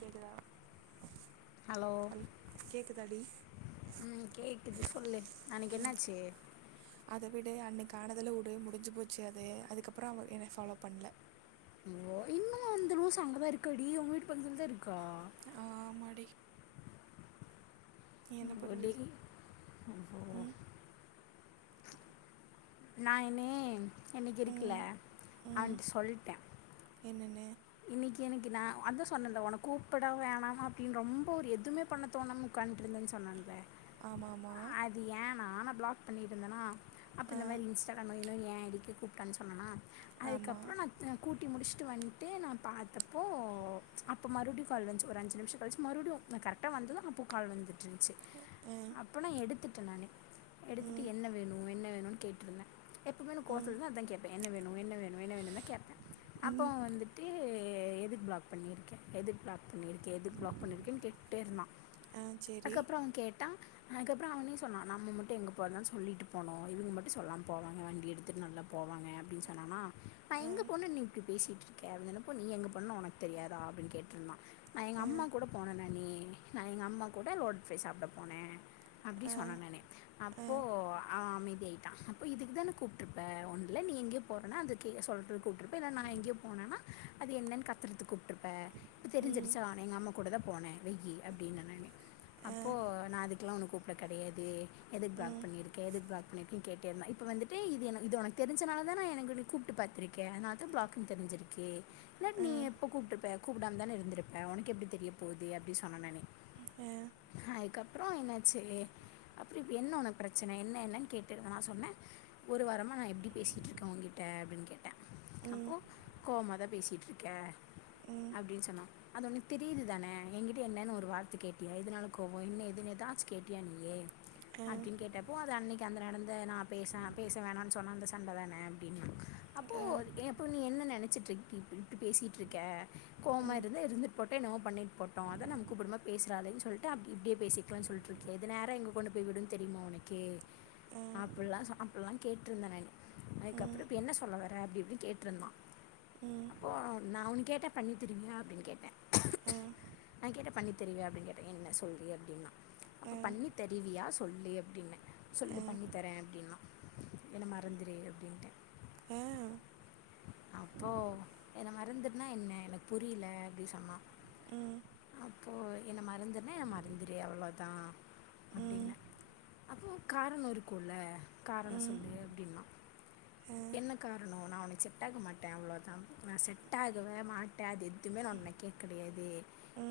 கேக்குதா ஹலோ ம் கேக்குது சொல்லு அன்னக்கி ம் என்னாச்சு அத விடு அன்னக்கு ஆனதுல வுடு முடிஞ்சு போச்சு அது அதுக்கப்பறோ அவே என்னய ஃபாலோ பண்ல ஓ இன்னமு அந்த லூசு அங்கதா இருக்காடி ஒங்க வீட்டு பக்கத்துலதா இருக்கா ஆமடி என்ன பண்றது டே ஓ ம் நா இனி என்னக்கி இருக்குல்ல ம் அவன்ட்ட சொல்டே என்னன்னு இன்னிக்கி எனக்கு நா அதா சொன்னேன்ல ஒன்ன கூப்டவா வேணாமா அப்டின்னு ரொம்ப ஒரு எதுமே பண்ண தோணாம உக்காண்ட்டுருந்தேன் சொன்னேன்ல ஆமா ஆமா இது ஏன்னா நா பிளாக் பண்ணி இருந்தனா அப்ப ஆ இந்த மாரி இன்ஸ்டால நொய் நொய்ன்னு ஏ எதுக்கு கூப்டான்னு சொன்னனா ஆமா அதுக்கப்பறோ நா கூட்டி முடிஷ்ட்டு வன் ட்டு நா பாத்தப்போ அப்போ மறுபடி கால் வந்ச்சு ஒரு அஞ்சு நிமிஷோ கழிச்சு மறுடியு நா கரக்டா வந்தது அப்போ கால் வந்துட்டு இருந்ச்சி ஆ அப்ப நா எடுத்துட்டே நானு எடுத்துட்டு ம் என்ன வேணு என்ன வேணுன்னு கேட்ருந்தே எப்பவுமே நா கோவத்துல ம் இருந்தா அதா கேப்பே என்ன வேணு என்ன வேணு என்ன வேணுன்தா கேப்பே அப்போ ம் வந்துட் டு எ துக் ப்ளாக் பண்ணிருக்க எதுக் ப்ளாக் பண்ணிரு கே எதுக் ப்ளாக் பண்ணிருக்கேன் கேட்டேருந்தா ஆ சேரி அதுக்கப்புறோ அவ கேட்டா அதுக்கப்றோ அவனே சொன்னா நம்ம மட்டு எங்க போறனாலு சொல்லிட்டு போனோ இவுங்க மட்டு சொல்லாம போவாங்க வண்டி எடுத்துட்டு நல்லா போவாங்க அப்டின் சொன்னானா நா ஆ எங்க போன நீ இப்டி பேசிட்டுருக்க அப்டின் சொன்னப்போ நீ எங்க போன ஒனக்கு தெரியாதா அப்டின்னு கேட்ருந்தா நா எங்க ஆ அம்மா கூட போன நானி நா எங்க அம்மா கூட லோடட்ப்ரை சாப்ட போன அப்டி ஆ சொன்ன நானு ஆ அப்போ அவ அமைதியாய்ட்டா இப்ப இதுக்குதான கூப்ட்ருப்ப ஒன்துல நீ எங்கியோ போறன்னா அதுக்கு சொல்றதுக் கூப்ட்றுப்ப இல்ல நா எங்கியோ அது என்னன் கத்தறதுக் கூப்டுருப்ப இப்ப ம் தெரிஞ்சிருச்சா எங்க அம்மா கூட தா போன வெய்யி அப்டின்ன நானு ஆ அப்போ நா அதுக்கலா ஒன்னு கூப்ட கெடையாது எதுக் ப்ளாக் ம் பண்ணிருக்க எதுக் ப்ளாக் பண்ணிருக்க கேட்டேருந்தா இப்ப வந்துட்டு இது எனக் இது ஒனக் தெரிஞ்சனாலதான எனக்கு நீ கூப்டு பாத்துருக்க அதனாலதா ப்ளாக்கு தெரிஞ்சிருக்கு இல்லாட் ஆ நீ எ ப்ப கூப்ட்றுப்ப கூப்டாம தான இருந்திருப்ப ஒனக்கெப்டி தெரிய போது அப்டி சொன்ன நானு அ அதுக்கப்றோ என்னாச்சி அப்றோ இப்ப என்ன ஒனக்கு பிரச்சன என்ன என்னன் கேட்டேருந்தா நா சொன்ன ஒரு வாரமா நா எப்டி பேசிட்ருக்க ஒகிட்ட அப்டின் கேட்ட ம் கோவமாதா பேசிட்டுருக்க ம் அப்டின் சொன்னா அது ஒனக்கு தெரியுதுதான எகிட்ட என்னனு ஒரு வார்த்த கேட்டியா எதுனால கோவோ என்ன ஏதுன் எதாச்சு கேட்டியா நீயி ஆ அப்டின் கேட்ட போ அது அன்னைக்கு அந்த நடந்த நா பேசன் பேச வேணான் சொன்ன அந்த சண்ட தான அப்டின்னா அப்போ ஆ அப்போ நீ என்ன நெனச்சிட்ருக் இப்டி பேசிட்ருக்க கோவமா ம் இருந்தா இருந்து போட்டு என்னவோ பண்ணிட்டு போட்டூ அதா நம்ம கூப்படும் போது பேசறாலேன் சொல்ட்டு அப்டி இப்டியே பேசிக்கலா சொல்ட்டு கெது நேரா எங்க கொண்டு போய் விடும் தெரியுமா உனக்கே ஆ அப்புல்லா அப்புல்லா கேட்டுருந்த நானு ம் அதுக்கப்புறோ இப்ப என்ன சொல்ல வர அப்டி இப்டி கேட்ருந்தா ம் நா ஒன்னு கேட்டா பண்ணி தருவியா அப்டின் கேட்ட ஆ நா கேட்டா பண்ணி தெரிவியா அப்டின் கேட்டன என்ன சொல்லு அப்டின்னா அப்போ பண்ணி தெருவியா சொல்லு அப்டின்ன சொல்லு பண்ணி தர அப்டின்னா என்ன மறந்துரு அப்டின்ட ஆ போ என்ன மறந்துர்னா என்ன எனக்கு புரில அப்டி சொன்னா ம் அப்போ என்ன மறந்துருனா என்ன மறந்துரு அவ்ளோதா அப்டின்ன அப்போ காரணோ இருக்குல்ல காரணோ சொல்லு அப்டின்னா என்ன காரணோ நா உனக்செ ட்டாக மாட்ட அவ்ளோதா நா செட்டா குவ மாட் ட அது எதுமே நா உன்ன கேக் கெடையாது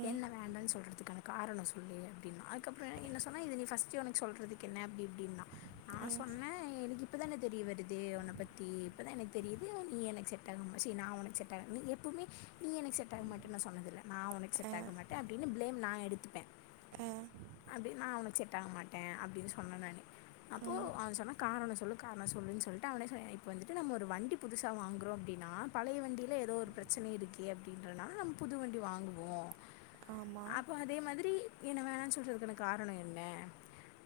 என்ன வேண்டான்னு சொல்றதுக்கான காரணோ சொல்லு அப்டின்னா அதுக்கப்றோ என்ன சொன்னா இது நீ ஃபஸ்ட்டே உனக்கு சொல்றதுக் கென்ன அப்டி இப்டின்னா நா சொன்ன எனிக்கி இப்பதான தெரிய வருது ஒன்னப்பத்தி இப்பதா எனக்கு தெரி நீ எனக்கு செட்டாகம ச்சீ நா உனக்கு செட்டாக நீ எப்பூமே நீ எனக்கு செட்டாக மாட்டனு நா சொன்னதுல்ல நா உனக் செட் ஆக மாட்ட அப்டின்னு பிளேம் நா எடுத்துப்ப அப்டி நா அவனுக் செட் டாக மாட்ட அப்டின்னு சொன்ன நானு அப்போ அவ சொன்னா காரணோ சொல்லு காரணோ சொல்றேன்னு சொல்ட்டு அவனே சொனா இப்ப வந்துட்டு நம்ம ஒரு வண்டி புதுசா வாங்குறோ அப்டீனா பழைய வண்டீல ஏதோ ஒரு பிரச்சன இருக்கே அப்டின்றனால நம்ம புது வண்டி வாங்குவோ ஆமாம் அப்போ அதே மாதிரி என்ன வேணானு சொல்றதுக்கான காரணோ என்ன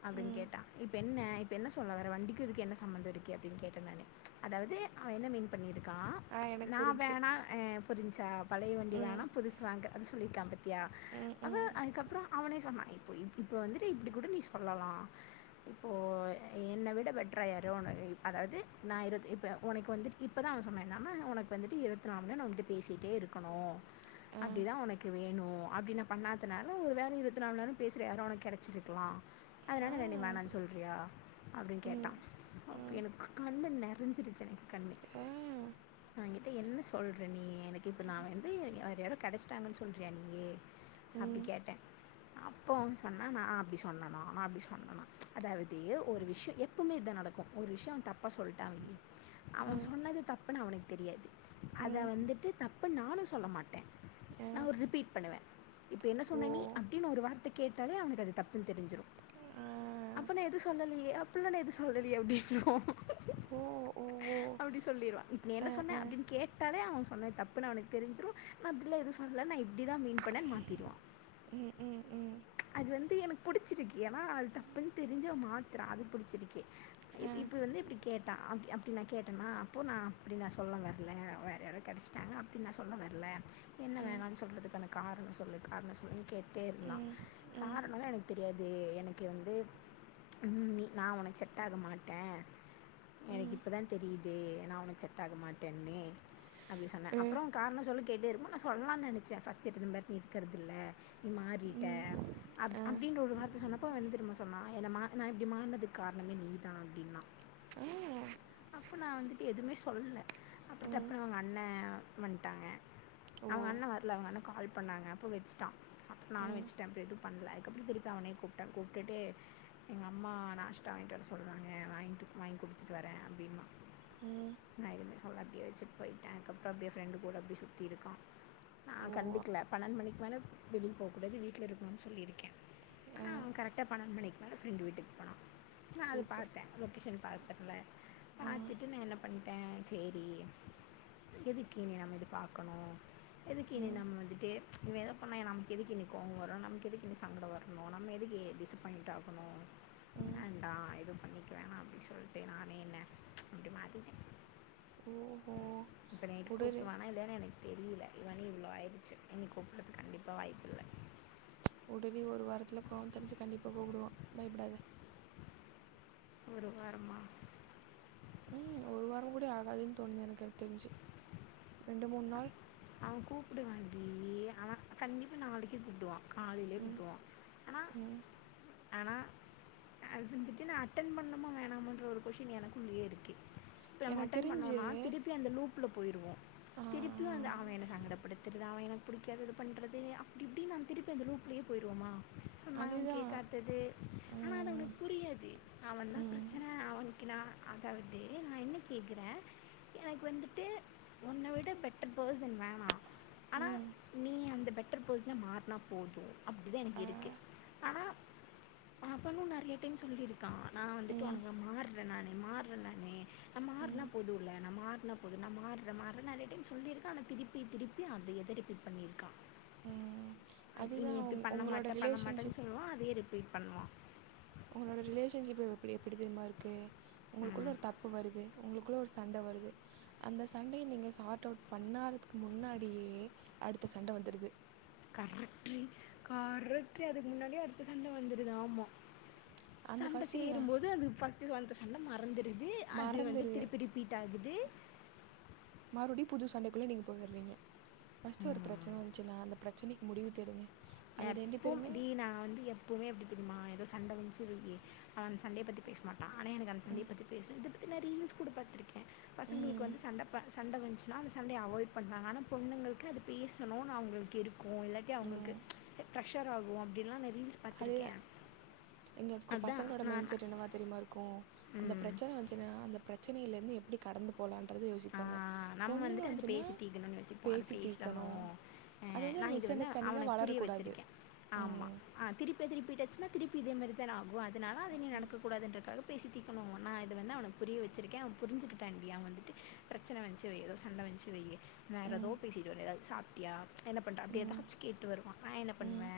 அப்டின்னு ம் கேட்டா இப்ப என்ன இப்போ என்ன சொல்ல வர வண்டிக்கூ இதுக்கூ என்ன சம்மந்தோ இருக்கு அப்டீன்னு கேட்ட நானு அதாவது அவ என்ன மீன் பண்ணீருக்கா ஆ ச் எனக்கு நா புரிஞ்சு வேணா புரிஞ்சா பழைய வண்டி ம் வேணா புதுசு வாங்கறனு சொல்லீருக்கா பாத்தியா ம் அவ ம் அதுக்கப்புறோ அவனே சொன்னா இப்போ இ இப்போ வந்துட்டு இப்டி கூட நீ சொல்லலா இப்போ என்ன விட பெட்ரா யாரையோ ஒன்னு அதாது நா இரு இப்போ உனக்கு வந்துட்டு இப்போதா அவ சொன்னா நா உனக்கு வந்துட்டு இருவத்நாலு மணி நேரோ நா உங்கிட்ட பேசிட்டே இருக்கணு ஆ அப்டிதா உனக்கு வேணூ அப்டி நா பண்ணாதனால ஒரு வேல இருவத்துநால் மண்நேரோ பேசற யாரோ ஒனக்கு கெடச்சிருக்கலா ஆ அதனால நீ என்ன வேணானு சொல்றியா அப்டின்னு கேட்டா ம் ம் எனக்கு கண்ணு நெறஞ்சிடுச்சு எனக்கு கண்ணு ஆ எங்கிட்ட என்ன சொல்ற நீ எனக்கு இப்போ நா வந்து வேற யாரோ கெடச்சிட்டாங்கன்னு சொல்றியா நீயி அப்டி ம் கேட்ட அப்போ அவ சொன்னா நா அப்டி சொன்னனா நா அப்டி சொன்னனா அதாவது ஒரு விஷ்ய எ எப்பமே இதா நடக்கு ஒரு விஷ்யோ அவன் தப்பா சொல்ட்டா வை அவன் ம் சொன்னது தப்புன்னு அவனுக்கு தெரியாது அத ம் வந்துட்டு தப்புனு நானூ சொல்ல மாட்ட ஆ நா ஒரு ரிபீட் பண்ணுவ இப்ப என்ன ஓ சொன்ன நீ அப்டின்னு ஒரு வார்த்த கேட்டாலே அவனுக்கு அது தப்புனு தெரிஞ்சிரு ஆ அப்ப நா எதுவு சொல்லலியே அப்பில்லா நா எது சொல்லலியே அப்டீன்ருவா ஓ ஓ ஓ அப்டி சொல்லீருவா இப்ப நீ என்ன ஆ சொன்ன ஆ அப்டின் கேட்டாலே அவ சொன்னது தப்புன்னு அவனுக் தெரிஞ்சிரு நா அப்டிலா எது சொல்ல நா இப்படிதா மீன் பண்ணன்னு மாத்திருவா ம் ம் ம் அது வந்து எனக்கு புடிச்சிருக்கு ஏன்னா அது தப்புன் தெரிஞ்சு அவ மாத்தரா அது புடிச்சிருக்கு ஆ துவந்து இப்டி கேட்டா அப்டிஅப் அப்டி நா கேட்டன்னா அப்போ நா அப்டி நா சொல்ல வர்ல வேற யாரோ கெடச்ட்டாங்க அப்டி நா சொல்ல வர்ல என்ன ம் வேணானு சொல்றதுக்கான கார்னோ சொல்லு கார்னோ சொல்லுனு கேட் டே இருந்தா ம் ம் காரனோ எனக்கு தெரியாத் து எனக்கு வந்து ம் நி நா உனக் செட்டாக மாட்ட எனக்கு ம் இப்பதா தெரீ து நா உனக் செட் ஆக மாட்டன்னு அப்டி சொன்ன ஆ அப்பறோ காரணோ சொல்லு எது எருமோ நா சொல்லானு நெனச்ச ஃபஸ்ட் [unintelligible] நீ இருக்கறதில்ல நீ மாறீட்ட ம் அப் ஆ அப்டீன்ற ஒரு வார்த்த சொன்னா ப்ப வந்துரும்மா சொன்னா என்ன மா நா இப்டி மாற்னதுக் காரணமே நீதா அப்டீன்னா ம் அப்ப நா வந்துட்டு எதுமே சொல்ல அப்புற ம், டப்புன்னு அவுங்கண்ண வந்ட்டாங்க ஓ அவுங்க அண்ண வர்ல அவுங்க அண்ண கால் பண்ணாங்க அப்போ வெச்ட்டா அப்போ நானூ ம், வெச்ட்ட அப்றோ எது பண்ல அதுக்கப்படி திருப்பி அவனே கூப்டா கூப்டுட்டு எங்க அம்மா நாஷ்டா வாங்கிட்டு வர சொல்றாங்க வாங்கிட்டு வாங்கி குடுத்துட்டு வர அப்டீன்னா ம் நா எதுமே சொல்ல அப்டியே வெச்சிட்டு போயிட்ட அதுக்கப்பற அப்டியே ஃப்ரெண்டு் கூட அப்டியே சுத்திருக்கான் நா ஓ கண்டுக்ல பன்னெண்டு மணிக்கு மேல வெளிய போக்கூடாது வீட்ல இருக்கனுன்னு சொல்லிருக்க ஆனா ஆ, அவன் கரெக்டா பன்னெண்டு மணிக்கு மேலே ஃப்ரெண்டு வீட்டுக்கு போனான் நா அத சூப்பர் பாத்த லொகேஷன் பாத்திருந்த ம், பாத்துட்டு நா என்ன பண்டே சேரி எதுக்கு இனி நம்ம இத பாக்கணோ எதுக்கு இனி ம், நம்ம வந்துட்டு இவ எதா பண்ணா நமக்கு எதுக்கு இனி கோவோ வரு நமக்கு எதுக்கு இனி சங்கட வர்ணு நம்ம எதுக்கு டிசப்பாயிண்ட் ஆகணோ ம், வேண்டா எது பண்ணிக்க வேணா அப்டி சொல்ட்டு நானே என்ன இப்டி மாத்திட்ட ஓ ஓ இப்ப நைட்டு உடரு கூப்டுவானா இல்லயானு எனக் தெரில மணி இவ்ளோ ஆயிடுச்சு இனி கூப்டறத்துக்கு கண்டிப்பா வாய்ப்பில்ல உடனே ஒரு வாரத்துல கோவோ தெளிஞ்சு கண்டிப்பா கூப்டுவா பயப்படாத ஒரு வாரமா ம் ஒரு வாரோ கூட ஆகாதுன் தோணுது எனக்கு அது தெரிஞ்சு ரெண்டு மூன் நாள் அவ கூப்டுவாண்டி அவ கண்டிப்பா நாளிக்கே கூப்டுவா காலைலயே ம் கூப்டுவா அனா ம் அனா அது வந்துட்டு நா அட்டன் பண்ணுமா வேணாமான்ற ஒரு கொஷ்டின் எனக்குள்ளயே இருக்கு இப்ப நம்ம எனக்கு அட்டன் தெரிஞ்சு பண்ணோனா திருப்யு அந்த லூப்ல போயிருவோ ஆ, திருப்பியோ வந்து அவ என்ன சங்கடப்படுத்தறத் தா அவ எனக் புடிக்காதது பண்றது அப்டி இப்டி நா திருப்பி அந்த லூப்லியே போயிருவோமா சொன்னாங்னா அதுதான் கேக்காதது ஆனா அது ம் அவனுக் புரியாது அவதா ம் பிரச்சன அவ கினா ஆதாவது நா என்ன கேக்குற எனக்கு வந்துட்டு உன்ன விட பெட்டர் பேர்சன் வேணா ம் நீ அந்த பெட்டர் பேர்சனா மாறுனா போது அப்டிதா எனக் ஆ இருக்கு ஆனா அவனு நறையா டைம் சொல்லிருக்கா நா வந்துட்டு ம் உனக்கா மாற்றே நானு மாற்றே நானு நா மாறுனா ம் போதுல நா மாறுனா போது நா மாற்றே மாற்றே நறைய டைம் சொல்லிரு ஆன திருப்பி திருப்பி அதேதா ரிபீட் பண்ணிருக்கா ம் இனி அதுதான் இப்டி உங் பண்ண உங்களோட மாட்ட பண்ண ரிலேஷன்ஷிப் மாட்டன் சொல்லுவா அதையே ரிப்பீட் பண்ணுவா உங்களோட ரிலேஷன்ஷிப் இப்ப எப்டி எப்டி தெரிமா இருக்கு உங்குளுக்குள்ள ம் ஒரு தப்பு வருது உங்குளுக்குள்ள ஒரு சண்ட வருது அந்த சண்டய நீங்க சார்ட் அவுட் பண்ணாததுக்கு முன்னாடியே அடுத்த சண்ட வந்துருது கரெக்ட்ரி கரெக்ட்ரி அதுக்கு முன்னாடியே அடுத்த சண்ட வந்துருது ஆமா அந்த சண்ட ஃபஸ்ட்டு நீங்கள் சேரும்போது அது ஃபஸ்ட்டு வந்த சண் நல்லா மறந்துருது அது வந்து மறந்துடு திருப்பி ரிப்பீட் ஆகுது மறுபுடியு புது சண்டைக்குள்ள நீங்க போயறீங்க ஃபஸ்ட்டு ஒரு ம், பிரச்சன வந்ச்சுனா அந்த ப்ரச்சனைக்கு முடிவு தேடுங்க நா அது ரெண்டு எப்போவும் பேருமே டி நா வந்து எப்பவுமே எப்டி தெரியுமா எதோ சண்ட வந்ச்சுன்வையி அவ அந்த சண்டய பத்தி பேச மாட்டா ஆனா எனக்கு அந்த சண்டய பத்தி பேச இதபத்தி நா ரீல்ஸ் கூட பாத்துருக்கே பசங்களுக்கு ம், வந்து சண்ட ப சண்ட வந்ச்சுனா அந்த சண்டய அவாய்ட் பண்றாங்க ஆனா பொண்ணுங்களுக்கு அது பேசணூனு அவுங்களுக்கு இருக் கு இல்லாட்டி அவுங்குளுக்கு ம், ப்ரெஷர் ஆகு அப்டிலா நா ரீல்ஸ் அதேதா பார்த்துருக்கேன் எங்க அதுக்கு அதான் பசங்ளோட மைண் நான் செட் என்னவா தெரியுமா இருக் கு அந்த ம், ப்ரச்சன வந்ச்சுனா அந்த ப்ரச்சனைல இருந்து எப்புடி கடந்து போலான்றது ஆ யோசிப்பாங்க நம்ம பொண்ணுங்க வந்துட்டு அது வந்ச்சுன்னா பேசி தீக்கணும்னு யோசிப்போம் அது பேசி தீ்க்கணோ பேசணும் ஆ, அது வந்து ஒரு மிஸ் அண்டர்ஸ்டாண்டிங்கா வளரக்கூடா து ஆமா ஆ திருப்பி திருப்பி ரிபீட்டாச்சுனா திருப்பி இதே மாரிதான ஆகு அதனால அது நீ நடக்க கூடாதுன்றக்காக பேசி தீக்கணோம் நா இதுலருந்து அவனுக் புரிய வெச்சிருக்க அவ புரிஞ்சுக்குட்டான் டி அவ வந்துட்டு ப்ரச்சன வந் செரி எதோ சண்ட வந்ச்சு வையி வேற எதோ ம் பேசிட்டு வர்றது சாப்டியா என்ன பண்ற ம் அப்டியேதாச்சு கேட்டு வருவா நா என்ன ம் பண்ணுவே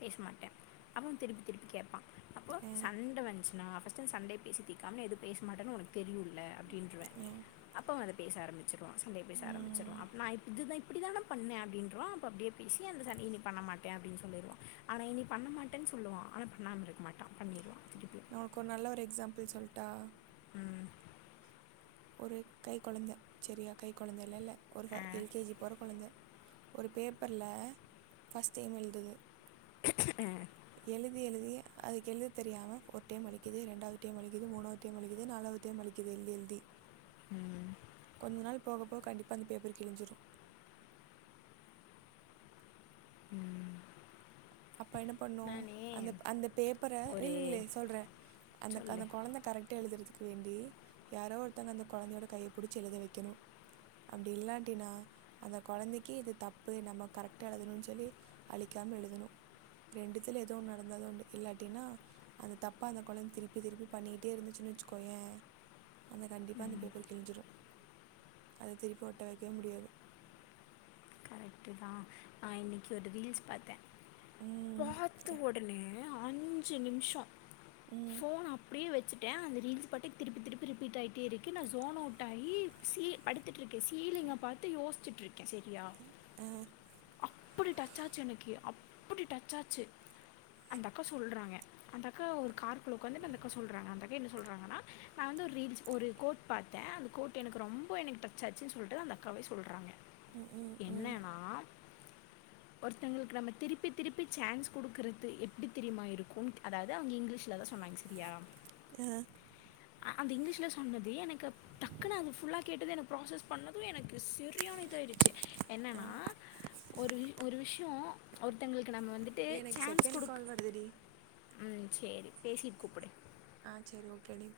பேச மாட்ட அப்ப அவ திருப்பி திருப்பி கேப்பா அப்போ ஏ சண்ட வந்ச்சுனா ஃபஸ்ட்டு அந்த சண்டய பேசி தீ்காம நா எது பேச மாட்டேன் உனக்கு தெரியுல அப்டின்றுவே ஏ அப்போ அத பேச ஆரமிச்சுருவா சண்டய பேச ஆரமிச்சுருவா ம் அப்போ நா இதுதா இப் அப்டிதான பண்ணே அப்டின்றுவான் அப்ப அப்டியே பேசி அந்த சண்டய இனி பண்ண மாட்ட அப்டின்னு சொல்லிருவான் ஆனா இனி பண்ணமாட்டன்னு சொல்லுவான் ஆனா பண்ணாம இருக்க மாட்டான் பண்ணிருவான் திருப்பியு ஒனக்கு ஒரு நல்ல ஒரு எக்ஸாம்பிள் சொல்ட்டா ம் ஒரு கை கொழந்த செரியா கை கொழந்தயல்ல இல்ல ஒரு ஆ எல் கே ஜி போற கொழந்த ஒரு பேப்பர்ல ஃபர்ஸ்ட் டைம் எழுதுது ஹ் அஹ் எழுதி எழுதி அதுக்கு எழுத தெரியாம ஒரு டைம் அழிக்குது ரெண்டாவது டைம் அழிக்குது மூணாவது டைம் அழிக்குது நாலாவது டைம் அழிக்குது எழ்தி எழ்தி ம் கொஞ்ச நாள் போக போக கண்டிப்பா அந்த பேப்பர் கிழிஞ்சிரு ம் அப்ப என்ன பண்ணு நானே அந்த அந்த பேப்பர ஒரு நில்லு நில்லு சொல்ற அந்த சொல்லு அந்த கொழந்த கரெ க்ட்டா எழுதறதுக்கு வேண்டி யாரோ ஒருத்தங்க அந்த கொழந்தயோட கைய புடிச்சு எழுத வெக்கணு அப்டி இல்லாட்டினா அந்த குழந்தக்கி இது தப்பு நம்ம கரெக்டா எழுதணுனு சொல்லி அளிக்காம எழுதனு ரெண்டுத்துல எதோ ஒன்னு நடந்தாதா உண்டு இல்லாட்டினா அந்த தப்பா அந்த கொழந்த திருப்பி திருப்பி பண்ணிட்டே இருந்துச்சுனு வெச்சுக்கோயேன் அந்த கண்டிப்பா அந்த பேப்பரு கிளிஞ்சிரு அத திருப்பி ஒட்ட வெக்கவே முடியாது தா நா இன்னைக்கு ஒரு ரீல்ஸ் பாத்த ம் பாத்த ஏ ஒடனே அஞ்சு நிமிஷோ ம் ஃபோன அப்டியே வெச்சுட்ட அந்த ரீல்ஸ் பாட்டுக்கு திருப்பி திருப்பி ரிப்பீட் ஆயிட்டே இருக்கு நா சோன் அவுட் ஆயி சி படுத்துட்டுருக்க சீலிங்க பாத்து யோசிச்சிட்டுருக்க சரியா ஆ அப்டி டச்சாச்சு அன்னக்கி அப்டி டச்சாச்சு அந்த அக்கா சொல்றாங்க அந்த அக்கா ஒரு கார்க்குள்ள உக்காந்தினு அந்தக்கா சொல்றாங்க அந்த அக்கா என்ன சொல்றாங்கன்னா நா வந்து ஒரு ரீல்ஸ் ஒரு கோ பாத்த அந்த கோட்டு எனக்கு ரொம்ப எனக்கு டச்சாச்சுன்னு சொல்ட்டு அந்த அக்காவே சொல்றாங்க ம் ம் ம் என்னனா ஒருத்தங்களுக்கு நம்ம திருப்பி திருப்பி சான்ஸ் குடுக்கறது எப்டி தெரிமா இருக்கு அதாவது அவுங்க இங்கிலீஷ்லதா சொன்னாங்க சரியா அ அந்த இங்கிலீஷ்ல சொன்னது எனக்கு டக்குன்னு அது ஃபுல்லா கேட்டது என்ன ப்ராசஸ் பண்ணது எனக்கு செரியான இதாயிடுச்சு என்ன அ ஒரு ஒரு விஷ்யோ ஒருத்தங்களுக்கு நம்ம வந்து ட்டு எனக்கு சான்ஸ் செகண்ட் குடுக்கு கால் வருதுடி ம் சேரி பேசிட்டு கூப்டு ஆ சேரி ஓகே டி